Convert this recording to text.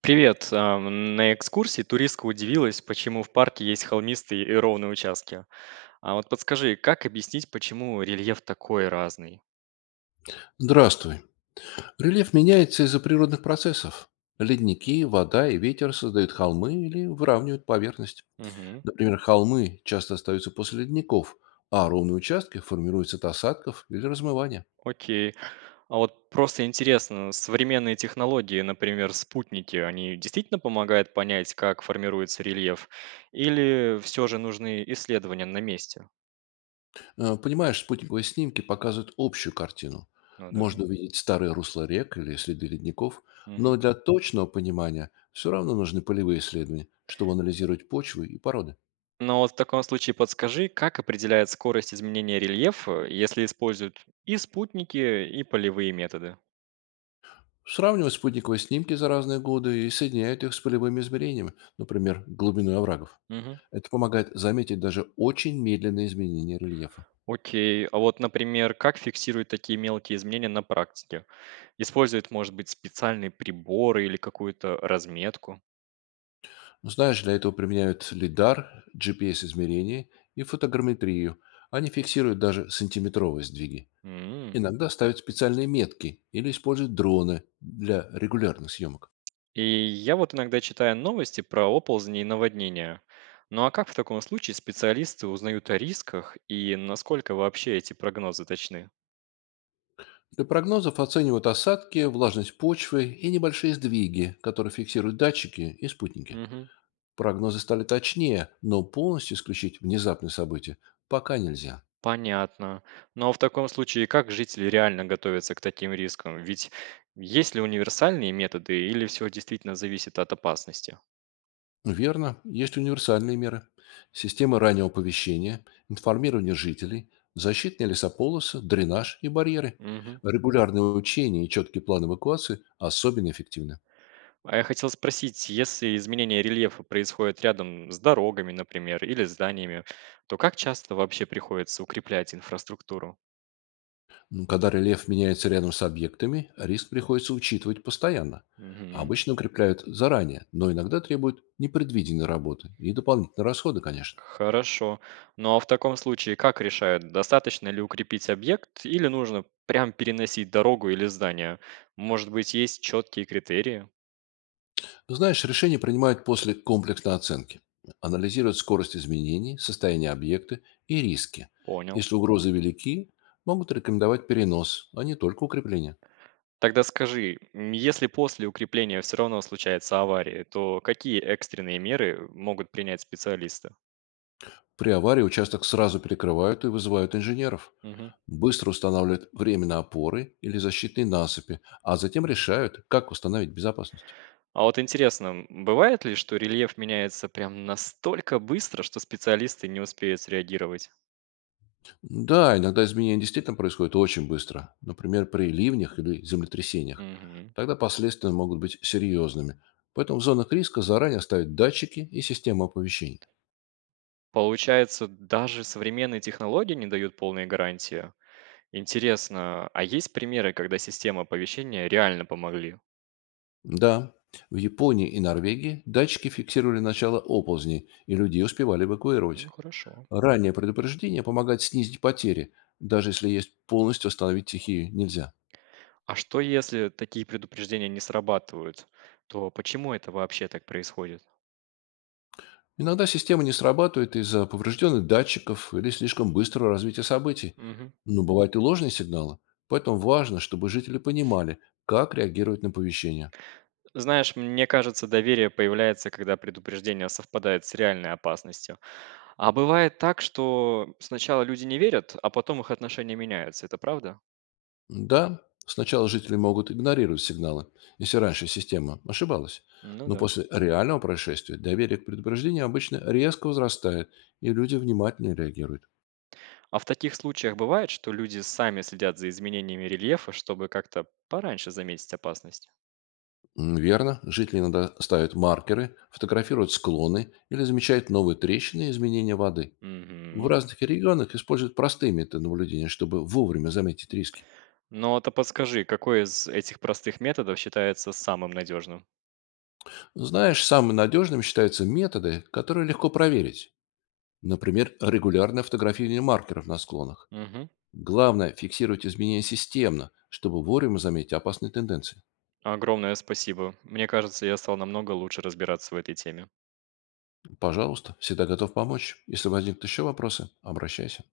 Привет. На экскурсии туристка удивилась, почему в парке есть холмистые и ровные участки. А вот подскажи, как объяснить, почему рельеф такой разный? Здравствуй. Рельеф меняется из-за природных процессов. Ледники, вода и ветер создают холмы или выравнивают поверхность. Мгм. Например, холмы часто остаются после ледников, а ровные участки формируются от осадков или размывания. Окей. А вот просто интересно, современные технологии, например, спутники, они действительно помогают понять, как формируется рельеф? Или все же нужны исследования на месте? Понимаешь, спутниковые снимки показывают общую картину. Ну да. Можно увидеть старые русла рек или следы ледников, Мгм. но для точного понимания все равно нужны полевые исследования, чтобы анализировать почвы и породы. Но вот в таком случае подскажи, как определяет скорость изменения рельефа, если используют и спутники, и полевые методы? Сравнивают спутниковые снимки за разные годы и соединяют их с полевыми измерениями, например, глубиной оврагов. Мгм. Это помогает заметить даже очень медленные изменения рельефа. Окей. А вот, например, как фиксируют такие мелкие изменения на практике? Используют, может быть, специальные приборы или какую-то разметку? Ну, знаешь, для этого применяют лидар, GPS-измерения и фотограмметрию. Они фиксируют даже сантиметровые сдвиги. М. Иногда ставят специальные метки или используют дроны для регулярных съемок. И я вот иногда читаю новости про оползни и наводнения. Ну а как в таком случае специалисты узнают о рисках и насколько вообще эти прогнозы точны? Для прогнозов оценивают осадки, влажность почвы и небольшие сдвиги, которые фиксируют датчики и спутники. Мгм. Прогнозы стали точнее, но полностью исключить внезапные события пока нельзя. Понятно. Но в таком случае как жители реально готовятся к таким рискам? Ведь есть ли универсальные методы или все действительно зависит от опасности? Верно, есть универсальные меры. Системы раннего оповещения, информирование жителей, защитные лесополосы, дренаж и барьеры. Мгм. Регулярные учения и четкий план эвакуации особенно эффективны. А я хотел спросить, если изменение рельефа происходит рядом с дорогами, например, или зданиями, то как часто вообще приходится укреплять инфраструктуру? Когда рельеф меняется рядом с объектами, риск приходится учитывать постоянно. Мгм. Обычно укрепляют заранее, но иногда требуют непредвиденной работы и дополнительные расходы, конечно. Хорошо. Ну а в таком случае как решают, достаточно ли укрепить объект или нужно прям переносить дорогу или здание? Может быть, есть четкие критерии? Ты знаешь, решение принимают после комплексной оценки. Анализируют скорость изменений, состояние объекта и риски. Понял. Если угрозы велики, могут рекомендовать перенос, а не только укрепление. Тогда скажи, если после укрепления все равно случается авария, то какие экстренные меры могут принять специалисты? При аварии участок сразу перекрывают и вызывают инженеров. Мгм. Быстро устанавливают временные опоры или защитные насыпи, а затем решают, как установить безопасность. А вот интересно, бывает ли, что рельеф меняется прям настолько быстро, что специалисты не успеют среагировать? Да, иногда изменения действительно происходят очень быстро. Например, при ливнях или землетрясениях. Мгм. Тогда последствия могут быть серьезными. Поэтому в зонах риска заранее ставят датчики и систему оповещения. Получается, даже современные технологии не дают полной гарантии. Интересно, а есть примеры, когда системы оповещения реально помогли? Да, в Японии и Норвегии датчики фиксировали начало оползней, и людей успевали эвакуировать. Ну, хорошо. Раннее предупреждение помогает снизить потери, даже если есть полностью остановить стихию нельзя. А что, если такие предупреждения не срабатывают? То почему это вообще так происходит? Иногда система не срабатывает из-за поврежденных датчиков или слишком быстрого развития событий. Мгм. Но бывают и ложные сигналы. Поэтому важно, чтобы жители понимали, как реагировать на оповещения. Знаешь, мне кажется, доверие появляется, когда предупреждение совпадает с реальной опасностью. А бывает так, что сначала люди не верят, а потом их отношения меняются. Это правда? Да, сначала жители могут игнорировать сигналы, если раньше система ошибалась. Ну Но да. после реального происшествия доверие к предупреждению обычно резко возрастает, и люди внимательнее реагируют. А в таких случаях бывает, что люди сами следят за изменениями рельефа, чтобы как-то пораньше заметить опасность? Верно, жители иногда ставят маркеры, фотографируют склоны или замечают новые трещины и изменения воды. В Угу. разных регионах используют простые методы наблюдения, чтобы вовремя заметить риски. Но то подскажи, какой из этих простых методов считается самым надежным? Знаешь, самыми надежными считаются методы, которые легко проверить. Например, регулярное фотографирование маркеров на склонах. Главное – фиксировать изменения системно, чтобы вовремя заметить опасные тенденции. Огромное спасибо. Мне кажется, я стал намного лучше разбираться в этой теме. Пожалуйста, всегда готов помочь. Если возникнут еще вопросы, обращайся.